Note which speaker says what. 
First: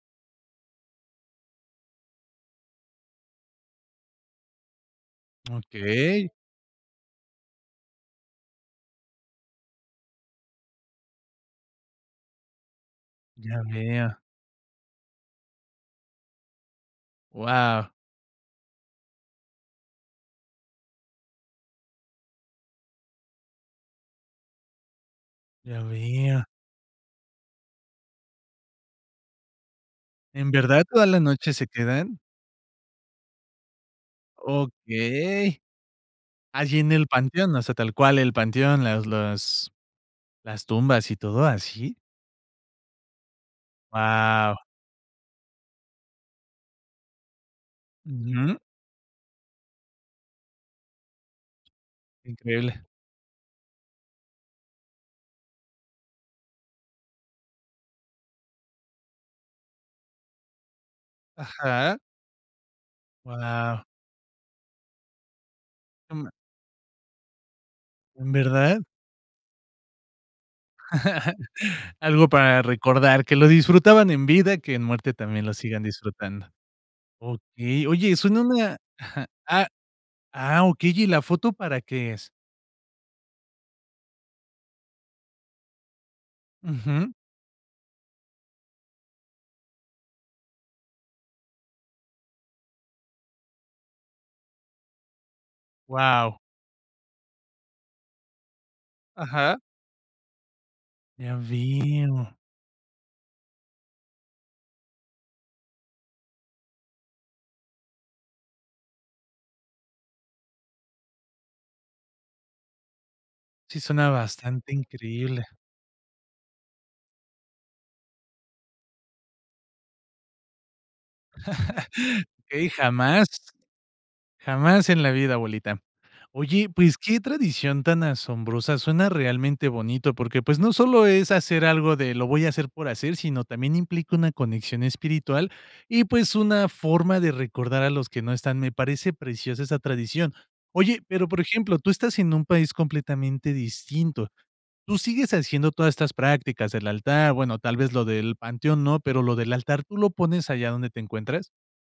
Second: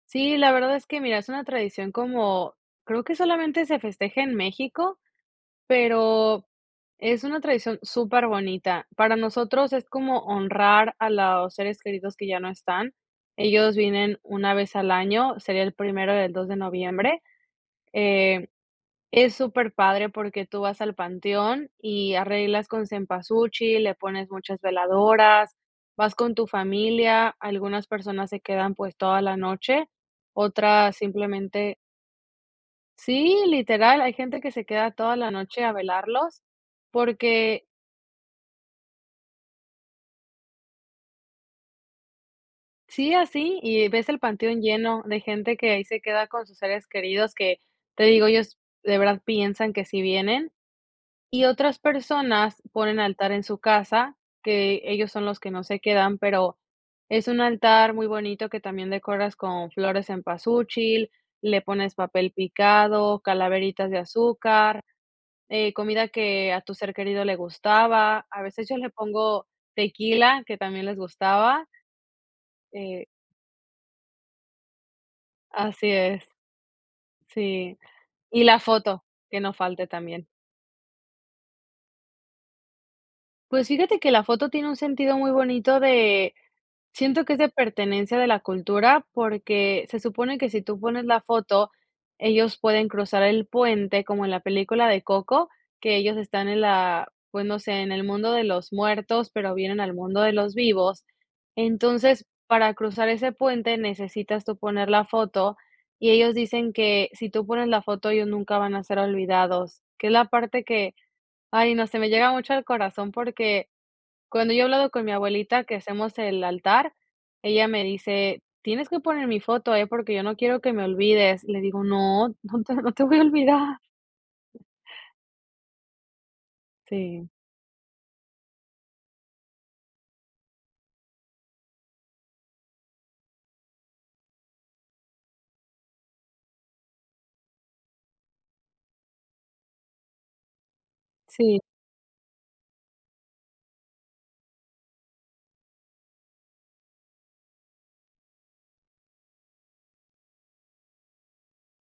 Speaker 1: Sí, la verdad es que, mira, es una tradición como, creo que solamente se festeja en México,
Speaker 2: Okey.
Speaker 1: pero es una tradición superbonita, para nosotros es como honrar a los seres queridos que ya no están.
Speaker 2: Ya
Speaker 1: Ellos vienen
Speaker 2: vea.
Speaker 1: 1 vez al año, sería el primero y el 2 de noviembre,
Speaker 2: Wao.
Speaker 1: eh, es superpadre porque tú vas al panteón y arreglas con cempasúchil, le pones muchas veladoras,
Speaker 2: Ya
Speaker 1: vas con
Speaker 2: vea.
Speaker 1: tu familia, algunas personas se quedan, pues, toda la noche,
Speaker 2: ¿En verdad
Speaker 1: otras
Speaker 2: toda la noche se
Speaker 1: simplemente
Speaker 2: quedan?
Speaker 1: sí, literal, hay gente que se queda toda la
Speaker 2: Okey,
Speaker 1: noche a velarlos
Speaker 2: allí, en el panteón, o
Speaker 1: porque
Speaker 2: sea, tal cual el panteón, las las las tumbas y todo ¿así?
Speaker 1: Sí, así y ves el
Speaker 2: Wao.
Speaker 1: panteón lleno de gente que ahí se queda con sus seres queridos, que te digo, ellos
Speaker 2: Ujú.
Speaker 1: de verdad piensan que sí vienen, y otras personas
Speaker 2: Increíble.
Speaker 1: ponen altar en su casa, que ellos son los que no se quedan, pero es un altar muy bonito que también decoras con flor de cempasúchil, le pones
Speaker 2: Ajá.
Speaker 1: papel picado,
Speaker 2: Wao.
Speaker 1: calaveritas de azúcar, eh, comida que a tu ser querido le gustaba,
Speaker 2: ¿En
Speaker 1: a veces yo
Speaker 2: verdad?
Speaker 1: le pongo tequila, que también les gustaba.
Speaker 2: Algo para
Speaker 1: Eh
Speaker 2: recordar, que lo disfrutaban en vida, que en muerte también lo sigan
Speaker 1: Así es,
Speaker 2: disfrutando,
Speaker 1: sí,
Speaker 2: okey, oye, suena a
Speaker 1: y la
Speaker 2: una
Speaker 1: foto, que no
Speaker 2: ah
Speaker 1: falte también.
Speaker 2: ah, okey, ¿y la foto para qué es?
Speaker 1: Pues, fíjate que la foto tiene un sentido muy bonito de,
Speaker 2: Ujú.
Speaker 1: siento que es de pertenencia de la cultura, porque se supone que si tú pones la foto, ellos pueden cruzar el puente, como en la película de Coco, que ellos
Speaker 2: Wao.
Speaker 1: están en la pues no sé, en el mundo de los muertos, pero
Speaker 2: Ajá.
Speaker 1: vienen al mundo de los vivos.
Speaker 2: Ya
Speaker 1: Entonces,
Speaker 2: veo.
Speaker 1: para cruzar ese puente, necesitas tú poner la foto y ellos dicen que si tú pones la foto, ellos nunca van a ser olvidados, que es la parte que, ay no, se me llega mucho al corazón porque
Speaker 2: Sí, suena
Speaker 1: cuando yo he
Speaker 2: bastante
Speaker 1: hablado con mi
Speaker 2: increíble.
Speaker 1: abuelita que hacemos el altar, ella me dice: "Tienes que poner mi foto, eh, porque yo no quiero que me olvides", le digo: "No, no
Speaker 2: Eh,
Speaker 1: te no te voy a
Speaker 2: jamás,
Speaker 1: olvidar".
Speaker 2: jamás en la vida, abuelita. Oye, pues, qué
Speaker 1: Sí.
Speaker 2: tradición tan asombrosa, suena realmente bonito, porque, pues, no solo es hacer algo de: "Lo voy a hacer por hacer", sino también implica una conexión espiritual y, pues, una forma de recordar a los que no están, me parece preciosa esa tradición, oye, pero, por
Speaker 1: Sí.
Speaker 2: ejemplo, tú estás en un país completamente distinto, tú sigues haciendo todas estas prácticas, el altar, bueno, tal vez lo del panteón no, pero lo del altar, ¿tú lo pones allá donde te encuentras?